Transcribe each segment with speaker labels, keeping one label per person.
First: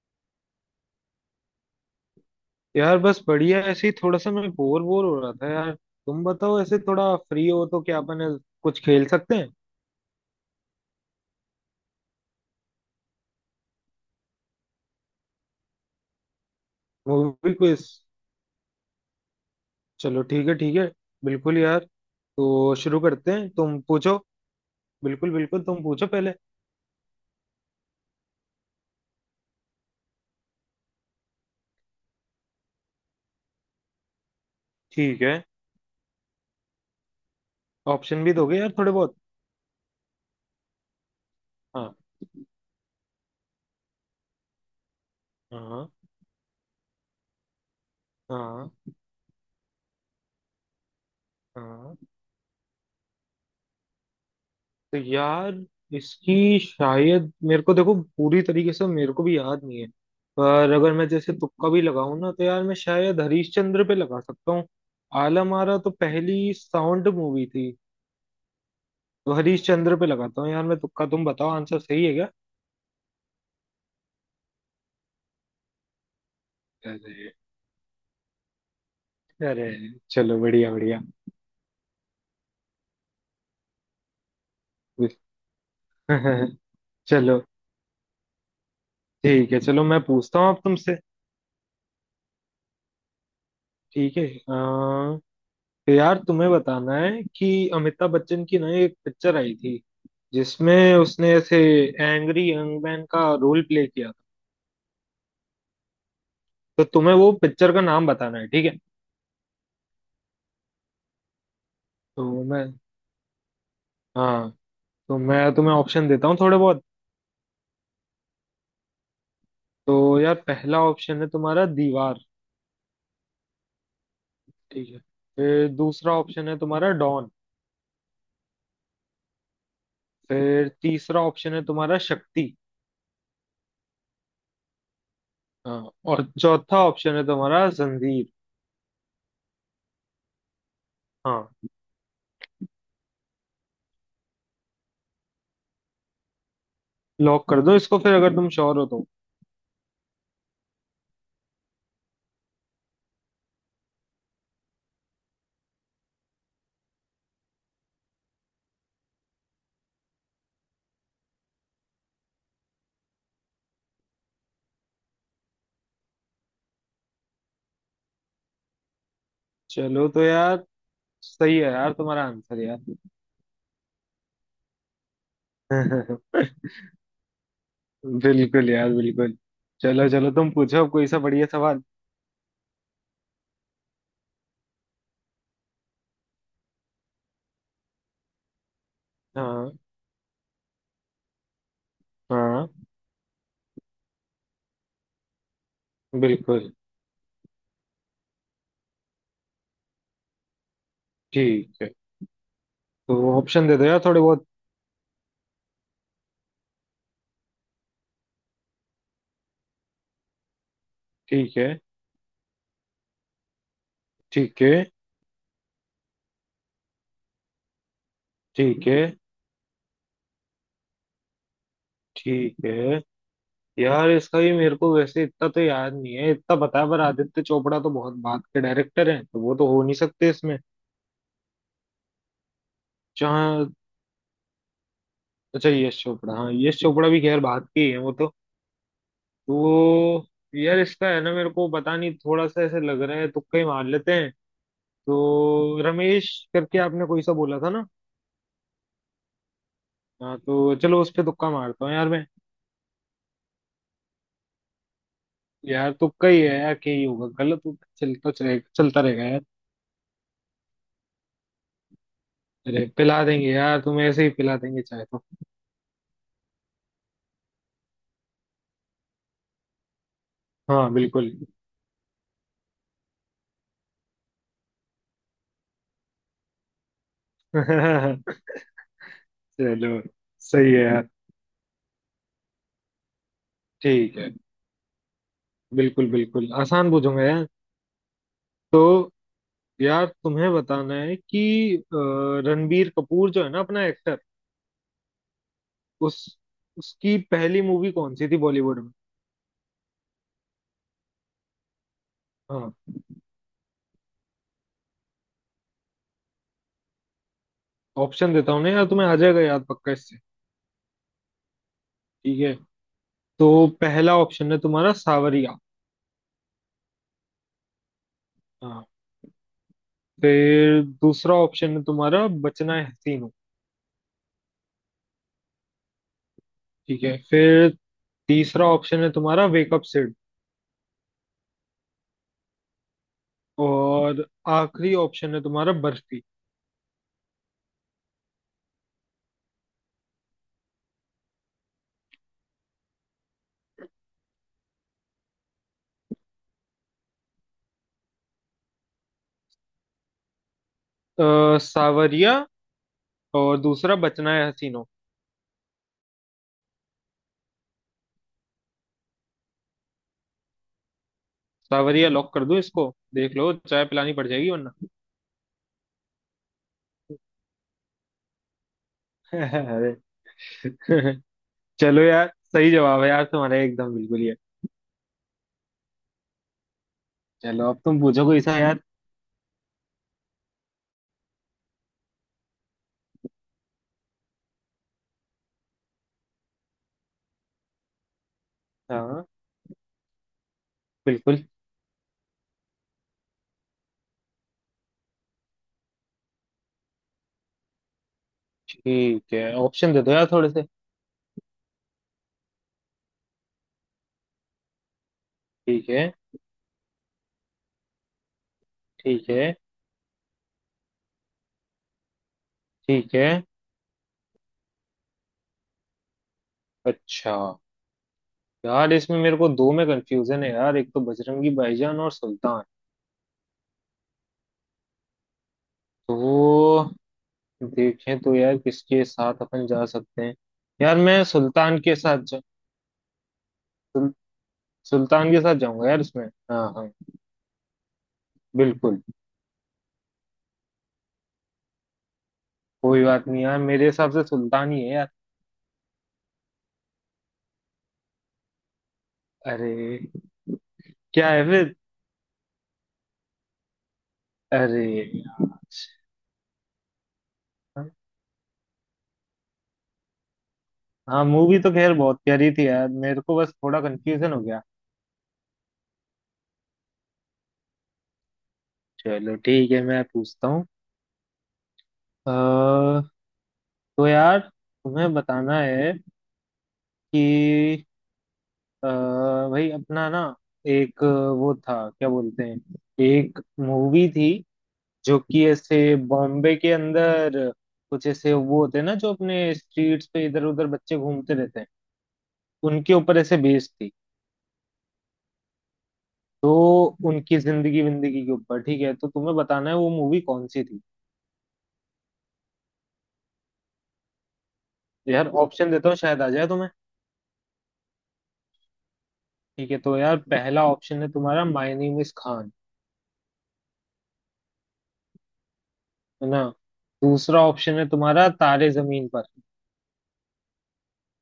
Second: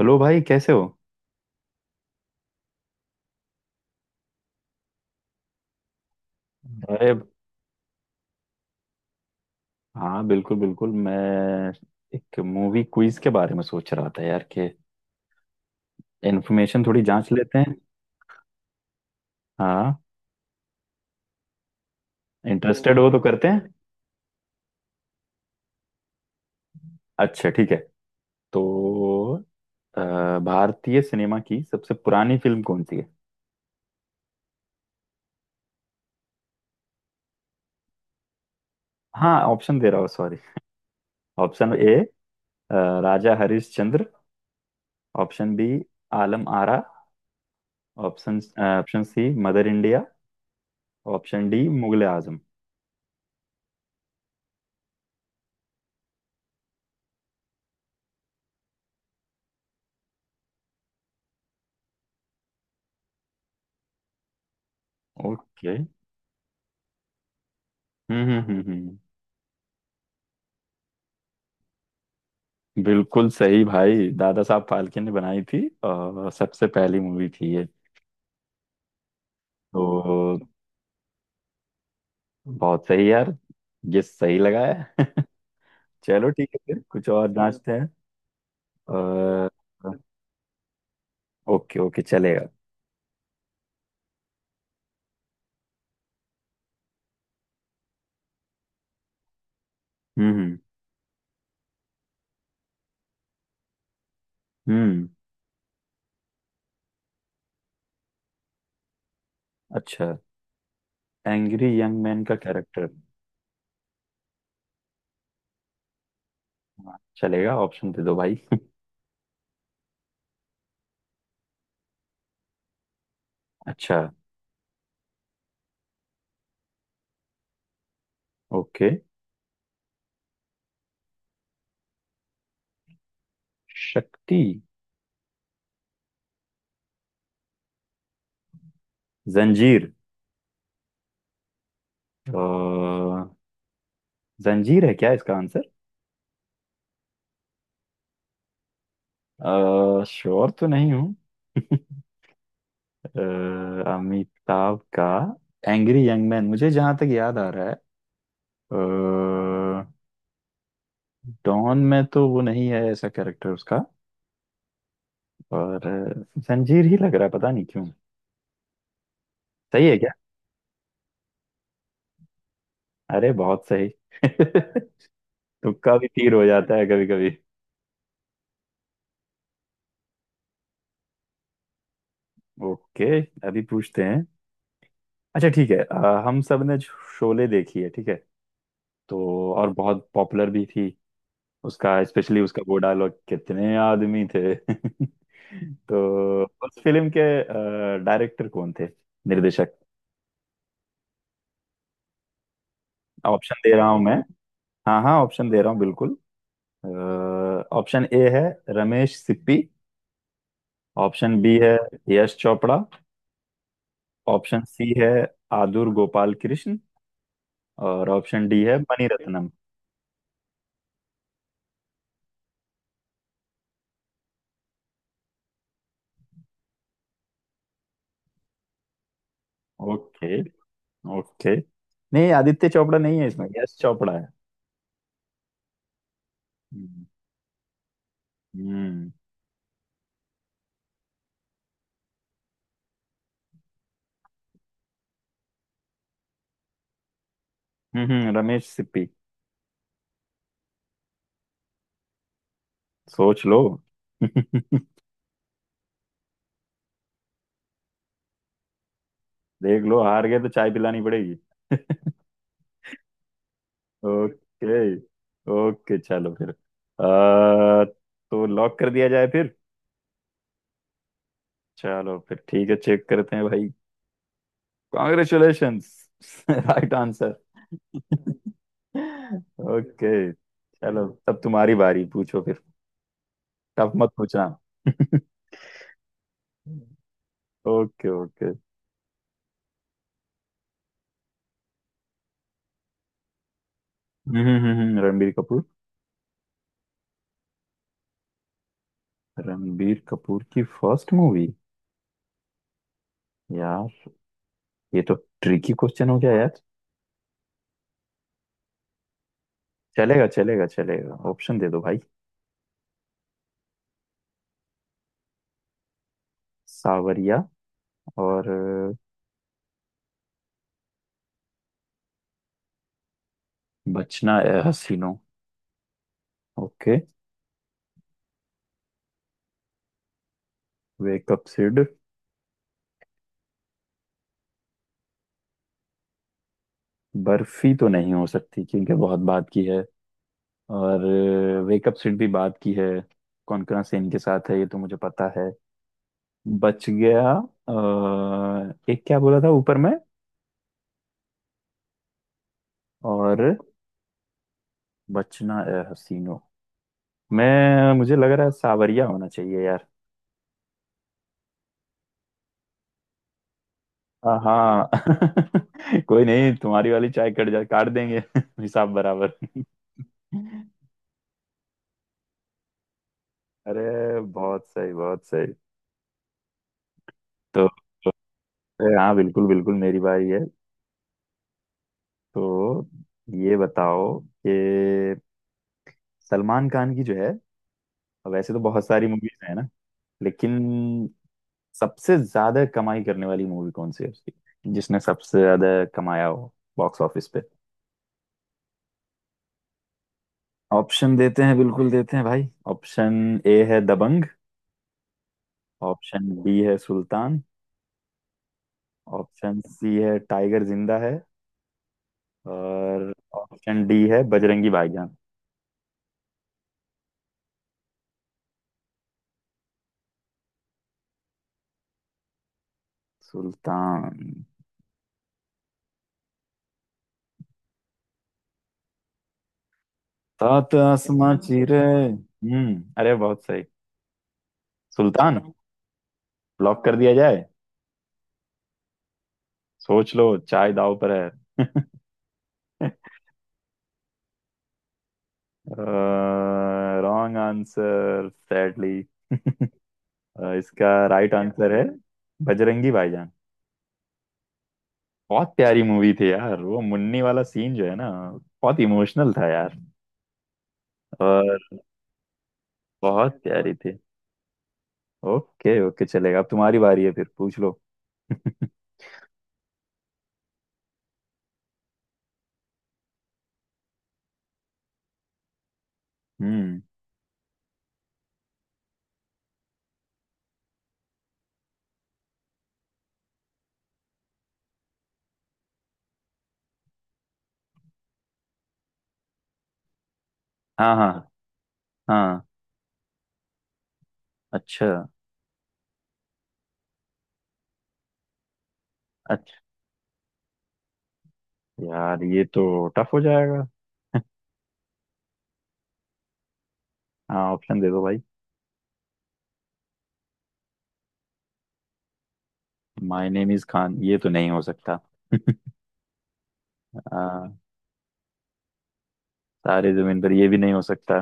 Speaker 1: Hello भाई, कैसे हो?
Speaker 2: यार बस बढ़िया ऐसे ही थोड़ा सा मैं बोर बोर हो रहा था यार। तुम बताओ ऐसे
Speaker 1: अरे
Speaker 2: थोड़ा फ्री हो तो क्या अपन ऐसे कुछ खेल सकते हैं।
Speaker 1: हाँ, बिल्कुल बिल्कुल मैं एक मूवी क्विज के बारे में सोच रहा था यार, कि इन्फॉर्मेशन थोड़ी जांच
Speaker 2: मूवी
Speaker 1: लेते हैं।
Speaker 2: क्विज।
Speaker 1: हाँ,
Speaker 2: चलो ठीक है, ठीक है, बिल्कुल यार। तो
Speaker 1: इंटरेस्टेड
Speaker 2: शुरू
Speaker 1: हो तो
Speaker 2: करते
Speaker 1: करते
Speaker 2: हैं,
Speaker 1: हैं।
Speaker 2: तुम पूछो। बिल्कुल बिल्कुल, तुम पूछो पहले।
Speaker 1: अच्छा ठीक है। तो भारतीय सिनेमा की सबसे पुरानी फिल्म कौन सी है?
Speaker 2: ठीक है, ऑप्शन भी दोगे यार थोड़े बहुत।
Speaker 1: हाँ, ऑप्शन दे रहा हूँ, सॉरी। ऑप्शन
Speaker 2: हाँ
Speaker 1: A, Raja Harishchandra. Option B,
Speaker 2: हाँ
Speaker 1: आलम आरा। ऑप्शन
Speaker 2: हाँ
Speaker 1: option C, Mother India. Option D,
Speaker 2: हाँ।
Speaker 1: मुगले आजम।
Speaker 2: तो यार इसकी शायद, मेरे को देखो, पूरी तरीके से मेरे को भी याद नहीं है, पर अगर मैं जैसे तुक्का भी लगाऊं ना तो यार मैं शायद हरीश चंद्र पे लगा सकता हूँ। आलम
Speaker 1: ओके।
Speaker 2: आरा तो पहली साउंड मूवी थी।
Speaker 1: हम्म, हम्म, हम्म, हम्म।
Speaker 2: तो हरीश चंद्र पे लगाता हूँ यार मैं तुक्का। तुम बताओ आंसर सही है क्या।
Speaker 1: बिल्कुल सही भाई, दादा साहब फाल्के ने बनाई थी। और सबसे पहली मूवी
Speaker 2: अरे,
Speaker 1: थी ये।
Speaker 2: अरे, चलो
Speaker 1: तो
Speaker 2: बढ़िया बढ़िया।
Speaker 1: बहुत सही यार। ये सही लगा है। चलो ठीक है, फिर कुछ और
Speaker 2: चलो
Speaker 1: जांचते हैं। और।
Speaker 2: ठीक है, चलो मैं पूछता हूँ अब तुमसे।
Speaker 1: ओके ओके, चलेगा।
Speaker 2: ठीक है। यार तुम्हें बताना है कि अमिताभ बच्चन की ना एक पिक्चर आई थी,
Speaker 1: हम्म, हम्म,
Speaker 2: जिसमें उसने ऐसे एंग्री यंग मैन का रोल प्ले किया था।
Speaker 1: हम्म।
Speaker 2: तो तुम्हें वो पिक्चर का नाम बताना है, ठीक है।
Speaker 1: अच्छा, एंग्री यंग मैन का
Speaker 2: तो मैं
Speaker 1: कैरेक्टर।
Speaker 2: हाँ, तो मैं तुम्हें ऑप्शन देता हूँ थोड़े बहुत।
Speaker 1: हाँ, चलेगा, ऑप्शन दे दो भाई।
Speaker 2: तो यार पहला ऑप्शन है तुम्हारा दीवार।
Speaker 1: अच्छा।
Speaker 2: ठीक है, फिर दूसरा ऑप्शन है तुम्हारा डॉन।
Speaker 1: ओके।
Speaker 2: फिर तीसरा ऑप्शन है तुम्हारा शक्ति।
Speaker 1: शक्ति।
Speaker 2: हाँ, और चौथा ऑप्शन है तुम्हारा जंजीर।
Speaker 1: जंजीर।
Speaker 2: हाँ,
Speaker 1: अ, जंजीर है क्या इसका आंसर?
Speaker 2: लॉक कर दो इसको फिर, अगर तुम श्योर हो तो।
Speaker 1: श्योर तो नहीं हूँ। अ, अमिताभ का एंग्री यंग मैन मुझे जहां तक याद आ रहा है। अ, डॉन में तो वो नहीं है ऐसा कैरेक्टर उसका। और जंजीर ही लग रहा है, पता नहीं क्यों। सही है
Speaker 2: चलो,
Speaker 1: क्या?
Speaker 2: तो यार सही है यार तुम्हारा आंसर यार।
Speaker 1: अरे बहुत सही। तुक्का भी तीर हो जाता है कभी कभी।
Speaker 2: बिल्कुल यार, बिल्कुल। चलो चलो, तुम पूछो अब कोई सा बढ़िया सवाल।
Speaker 1: ओके, अभी पूछते हैं। अच्छा ठीक है। हम सब ने शोले देखी है, ठीक है। तो और
Speaker 2: हाँ
Speaker 1: बहुत पॉपुलर भी थी। उसका, स्पेशली उसका
Speaker 2: हाँ,
Speaker 1: वो डायलॉग कितने आदमी थे। तो
Speaker 2: बिल्कुल
Speaker 1: उस फिल्म के डायरेक्टर कौन थे, निर्देशक?
Speaker 2: ठीक है, तो
Speaker 1: ऑप्शन
Speaker 2: ऑप्शन
Speaker 1: दे
Speaker 2: दे दो
Speaker 1: रहा हूं
Speaker 2: यार
Speaker 1: मैं।
Speaker 2: थोड़े बहुत।
Speaker 1: हाँ हाँ, ऑप्शन दे रहा हूँ बिल्कुल। ऑप्शन ए है रमेश सिप्पी। ऑप्शन बी
Speaker 2: ठीक है,
Speaker 1: है यश चोपड़ा।
Speaker 2: ठीक
Speaker 1: ऑप्शन
Speaker 2: है,
Speaker 1: सी है आदुर गोपाल कृष्ण। और ऑप्शन डी है
Speaker 2: ठीक है,
Speaker 1: मणिरत्नम।
Speaker 2: ठीक है। यार इसका भी मेरे को वैसे इतना तो याद नहीं है, इतना पता है पर आदित्य चोपड़ा तो बहुत बात के डायरेक्टर हैं, तो वो तो हो नहीं सकते
Speaker 1: ओके
Speaker 2: इसमें।
Speaker 1: ओके। नहीं, आदित्य चोपड़ा नहीं है इसमें,
Speaker 2: जहाँ,
Speaker 1: यश चोपड़ा है।
Speaker 2: अच्छा यश चोपड़ा, हाँ यश
Speaker 1: हम्म,
Speaker 2: चोपड़ा भी खैर बात के ही है वो तो।
Speaker 1: हम्म,
Speaker 2: तो यार इसका है ना, मेरे को पता नहीं, थोड़ा सा ऐसे लग रहा है, तुक्का ही मार लेते हैं। तो रमेश करके आपने कोई सा बोला था ना।
Speaker 1: रमेश सिप्पी।
Speaker 2: हाँ, तो चलो उस पे तुक्का मारता हूँ यार मैं।
Speaker 1: सोच लो।
Speaker 2: यार तुक्का ही है यार, क्या ही होगा, गलत होगा, चलता, चलेगा, चलता रहेगा यार।
Speaker 1: देख लो, हार गए तो चाय पिलानी पड़ेगी।
Speaker 2: अरे पिला देंगे यार तुम ऐसे ही, पिला
Speaker 1: ओके
Speaker 2: देंगे चाहे तो।
Speaker 1: ओके, चलो फिर। तो लॉक कर दिया जाए फिर।
Speaker 2: हाँ बिल्कुल।
Speaker 1: चलो फिर ठीक है, चेक करते हैं भाई। कॉन्ग्रेचुलेशंस। Right answer.
Speaker 2: चलो,
Speaker 1: ओके।
Speaker 2: सही है
Speaker 1: चलो,
Speaker 2: यार।
Speaker 1: तब तुम्हारी बारी, पूछो फिर। टफ मत
Speaker 2: ठीक है,
Speaker 1: पूछना।
Speaker 2: बिल्कुल बिल्कुल आसान पूछूंगा यार।
Speaker 1: Okay okay.
Speaker 2: तो यार तुम्हें बताना है कि रणबीर कपूर जो है ना अपना एक्टर,
Speaker 1: हम्म, रणबीर कपूर।
Speaker 2: उस उसकी पहली मूवी कौन सी थी बॉलीवुड में।
Speaker 1: रणबीर कपूर की फर्स्ट मूवी।
Speaker 2: हाँ,
Speaker 1: यार, ये तो ट्रिकी क्वेश्चन हो गया यार।
Speaker 2: ऑप्शन देता हूँ ना यार, तुम्हें आ जाएगा याद पक्का इससे।
Speaker 1: चलेगा चलेगा चलेगा, ऑप्शन दे दो भाई।
Speaker 2: ठीक है, तो पहला ऑप्शन है तुम्हारा सावरिया।
Speaker 1: सावरिया। और
Speaker 2: हाँ, फिर दूसरा ऑप्शन है तुम्हारा बचना है हसीनो।
Speaker 1: बचना ए हसीनों। ओके।
Speaker 2: ठीक है, फिर तीसरा ऑप्शन है तुम्हारा वेकअप सिड।
Speaker 1: वेकअप सिड।
Speaker 2: और आखिरी ऑप्शन है तुम्हारा बर्फी।
Speaker 1: बर्फी तो नहीं हो सकती, क्योंकि बहुत बात की है। और वेकअप सिड भी बात की है। कौनकना सेन के साथ है, ये तो मुझे पता है। बच गया। एक क्या बोला था ऊपर में।
Speaker 2: सावरिया,
Speaker 1: और
Speaker 2: और दूसरा बचना है हसीनो।
Speaker 1: बचना ए हसीनों। मैं मुझे लग रहा है सावरिया होना चाहिए यार।
Speaker 2: सावरिया लॉक कर दो इसको। देख लो चाय पिलानी पड़ जाएगी वरना।
Speaker 1: हाँ। कोई नहीं, तुम्हारी वाली चाय कट जा, काट देंगे। हिसाब बराबर।
Speaker 2: अरे। चलो यार, सही जवाब है यार तुम्हारा, एकदम
Speaker 1: अरे
Speaker 2: बिल्कुल ही है।
Speaker 1: बहुत सही, बहुत सही। तो,
Speaker 2: चलो अब तुम पूछो कोई सा यार।
Speaker 1: अरे हाँ, बिल्कुल बिल्कुल मेरी बारी है। तो ये बताओ, कि सलमान खान की जो है, वैसे तो बहुत सारी
Speaker 2: हाँ
Speaker 1: मूवीज है ना, लेकिन
Speaker 2: बिल्कुल।
Speaker 1: सबसे ज्यादा कमाई करने वाली मूवी कौन सी है उसकी, जिसने सबसे ज्यादा कमाया हो बॉक्स ऑफिस पे।
Speaker 2: ठीक है, ऑप्शन दे दो यार थोड़े से।
Speaker 1: ऑप्शन देते हैं, बिल्कुल देते हैं भाई। ऑप्शन ए है दबंग।
Speaker 2: ठीक है,
Speaker 1: ऑप्शन बी है सुल्तान।
Speaker 2: ठीक है,
Speaker 1: ऑप्शन सी है टाइगर जिंदा है। और
Speaker 2: ठीक है।
Speaker 1: ऑप्शन डी है बजरंगी भाईजान।
Speaker 2: अच्छा, यार इसमें मेरे को दो में कंफ्यूजन है यार, एक तो बजरंगी भाईजान और सुल्तान।
Speaker 1: सुल्तान।
Speaker 2: तो देखें तो यार किसके साथ अपन जा सकते हैं।
Speaker 1: सात
Speaker 2: यार मैं
Speaker 1: आसमां
Speaker 2: सुल्तान
Speaker 1: चीरे,
Speaker 2: के साथ
Speaker 1: अरे बहुत सही।
Speaker 2: सुल, सुल्तान
Speaker 1: सुल्तान
Speaker 2: के साथ जाऊंगा यार इसमें। हाँ
Speaker 1: लॉक
Speaker 2: हाँ,
Speaker 1: कर दिया जाए।
Speaker 2: बिल्कुल।
Speaker 1: सोच लो, चाय दाव पर है।
Speaker 2: कोई बात नहीं, यार मेरे हिसाब से सुल्तान ही है यार।
Speaker 1: Wrong answer sadly.
Speaker 2: अरे,
Speaker 1: इसका
Speaker 2: क्या
Speaker 1: राइट
Speaker 2: है
Speaker 1: आंसर
Speaker 2: फिर।
Speaker 1: है बजरंगी भाईजान।
Speaker 2: अरे यार।
Speaker 1: बहुत प्यारी मूवी थी यार, वो मुन्नी वाला सीन जो है ना। बहुत इमोशनल था यार।
Speaker 2: हाँ, मूवी
Speaker 1: और
Speaker 2: तो खैर बहुत प्यारी थी यार, मेरे को
Speaker 1: बहुत
Speaker 2: बस
Speaker 1: प्यारी
Speaker 2: थोड़ा
Speaker 1: थी।
Speaker 2: कंफ्यूजन हो गया।
Speaker 1: ओके ओके, चलेगा। अब तुम्हारी बारी है, फिर पूछ लो।
Speaker 2: चलो ठीक है, मैं पूछता हूँ। अ, तो यार तुम्हें बताना है
Speaker 1: हम्म।
Speaker 2: कि अ, भाई अपना ना एक, वो था क्या बोलते हैं, एक मूवी थी, जो कि ऐसे बॉम्बे के अंदर कुछ ऐसे वो होते हैं ना जो अपने स्ट्रीट्स पे इधर उधर
Speaker 1: हाँ,
Speaker 2: बच्चे
Speaker 1: हाँ,
Speaker 2: घूमते रहते हैं,
Speaker 1: हाँ।
Speaker 2: उनके ऊपर ऐसे बेस्ड थी।
Speaker 1: अच्छा,
Speaker 2: तो उनकी जिंदगी विंदगी के ऊपर, ठीक है। तो तुम्हें
Speaker 1: अच्छा।
Speaker 2: बताना है वो मूवी कौन सी थी।
Speaker 1: यार, ये तो टफ हो जाएगा।
Speaker 2: तो यार ऑप्शन देता हूँ, शायद आ जाए तुम्हें।
Speaker 1: हाँ, ऑप्शन दे दो भाई।
Speaker 2: ठीक है, तो यार पहला ऑप्शन है तुम्हारा my name is Khan.
Speaker 1: My name is Khan, ये तो नहीं हो सकता।
Speaker 2: है ना, दूसरा
Speaker 1: आ,
Speaker 2: ऑप्शन है तुम्हारा तारे जमीन पर।
Speaker 1: सारे जमीन पर, ये भी नहीं हो सकता।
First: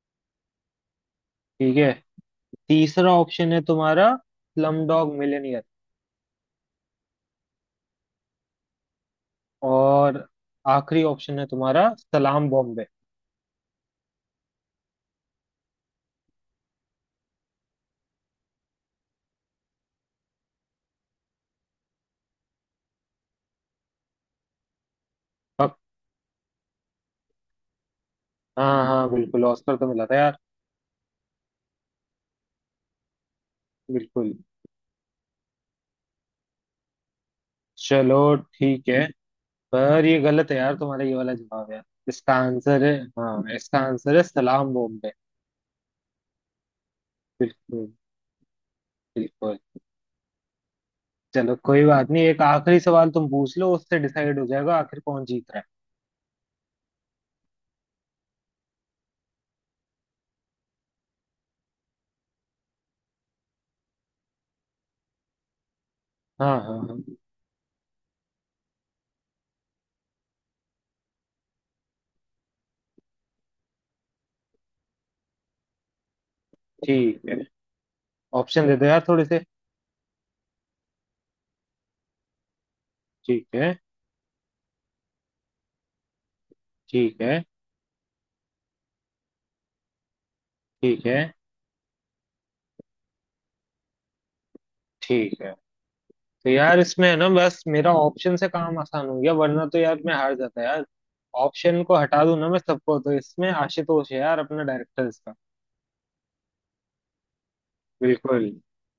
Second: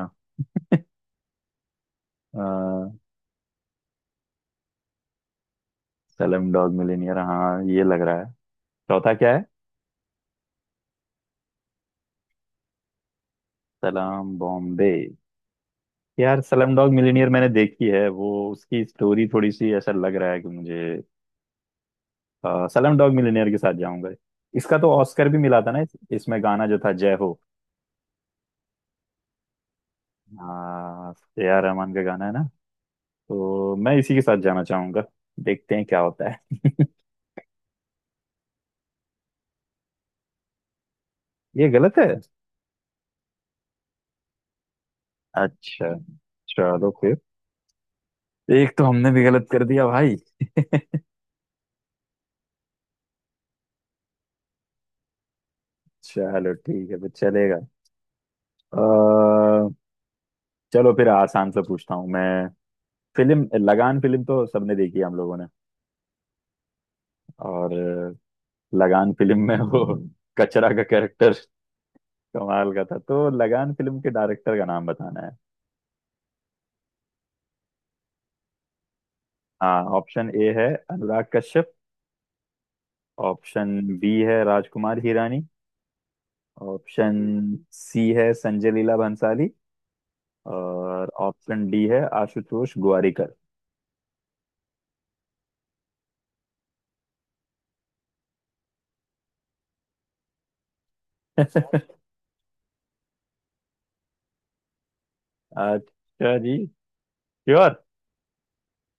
Speaker 2: ठीक है,
Speaker 1: आ,
Speaker 2: तीसरा ऑप्शन है तुम्हारा slum dog millionaire.
Speaker 1: Slum dog millionaire, हाँ ये लग रहा है। चौथा क्या है?
Speaker 2: और आखिरी ऑप्शन है तुम्हारा सलाम बॉम्बे।
Speaker 1: सलाम बॉम्बे। यार, सलम डॉग मिलियनेयर मैंने देखी है, वो उसकी स्टोरी थोड़ी सी ऐसा लग रहा है कि मुझे। सलाम डॉग मिलियनेयर के साथ जाऊंगा। इसका तो ऑस्कर भी मिला था
Speaker 2: पक-
Speaker 1: ना, इसमें गाना जो था जय हो।
Speaker 2: हाँ हाँ बिल्कुल, ऑस्कर तो मिला था यार।
Speaker 1: हाँ, एआर रहमान का गाना है ना। तो मैं इसी के
Speaker 2: बिल्कुल।
Speaker 1: साथ जाना चाहूंगा। देखते हैं क्या होता है।
Speaker 2: चलो ठीक है, पर ये गलत है यार तुम्हारा, ये वाला
Speaker 1: ये
Speaker 2: जवाब यार।
Speaker 1: गलत है।
Speaker 2: इसका आंसर है, हाँ, इसका आंसर है सलाम बॉम्बे।
Speaker 1: अच्छा, चलो फिर।
Speaker 2: बिल्कुल
Speaker 1: एक तो हमने भी गलत
Speaker 2: बिल्कुल।
Speaker 1: कर दिया भाई।
Speaker 2: चलो कोई बात नहीं, एक आखिरी सवाल तुम पूछ लो, उससे डिसाइड हो जाएगा आखिर कौन जीत रहा है।
Speaker 1: चलो ठीक है, फिर चलेगा। अ, चलो फिर आसान से पूछता हूँ मैं। फिल्म लगान, फिल्म तो सबने देखी है हम लोगों ने।
Speaker 2: हाँ हाँ हाँ।
Speaker 1: और लगान फिल्म में वो कचरा का कैरेक्टर कमाल का था, तो लगान फिल्म के डायरेक्टर का नाम बताना है।
Speaker 2: ठीक है, ऑप्शन दे दो यार थोड़े से।
Speaker 1: हाँ, ऑप्शन ए है अनुराग कश्यप।
Speaker 2: ठीक है,
Speaker 1: ऑप्शन बी है राजकुमार हिरानी। ऑप्शन
Speaker 2: ठीक है,
Speaker 1: सी है संजय लीला भंसाली।
Speaker 2: ठीक
Speaker 1: और
Speaker 2: है,
Speaker 1: ऑप्शन डी है आशुतोष गोवारिकर।
Speaker 2: ठीक है। तो यार इसमें है ना, बस मेरा ऑप्शन से काम आसान हो गया, वरना तो यार मैं हार जाता यार। ऑप्शन को हटा दूं ना मैं सबको, तो इसमें आशुतोष है यार अपना डायरेक्टर इसका।
Speaker 1: अच्छा जी, श्योर।
Speaker 2: बिल्कुल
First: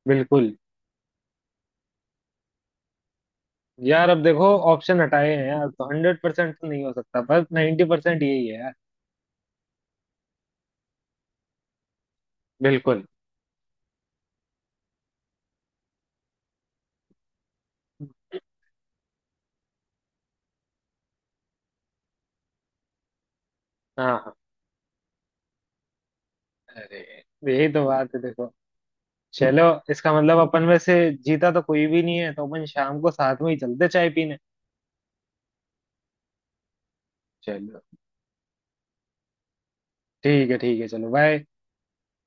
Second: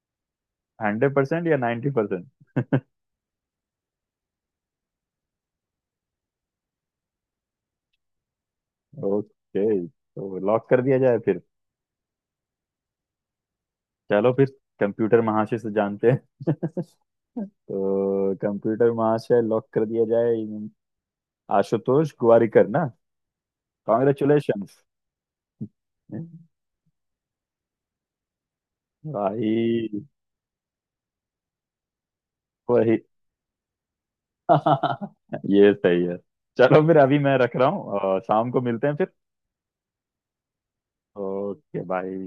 Speaker 2: बिल्कुल।
Speaker 1: 100% या 90%?
Speaker 2: यार अब देखो, ऑप्शन हटाए हैं यार तो 100% तो नहीं हो सकता, पर 90% यही है यार।
Speaker 1: ओके। तो लॉक कर दिया जाए फिर।
Speaker 2: बिल्कुल।
Speaker 1: चलो फिर, कंप्यूटर महाशय से जानते हैं। तो कंप्यूटर महाशय, लॉक कर दिया जाए। आशुतोष गोवारिकर ना।
Speaker 2: हाँ हाँ।
Speaker 1: कॉन्ग्रेचुलेशंस
Speaker 2: अरे यही तो बात है देखो। चलो,
Speaker 1: भाई।
Speaker 2: इसका मतलब अपन में से जीता तो कोई भी नहीं है, तो अपन शाम
Speaker 1: वही।
Speaker 2: को साथ में ही चलते चाय पीने।
Speaker 1: ये सही है। चलो फिर अभी मैं रख रहा
Speaker 2: चलो
Speaker 1: हूँ, शाम को मिलते हैं फिर।
Speaker 2: ठीक है, ठीक है, चलो बाय।
Speaker 1: Okay, bye.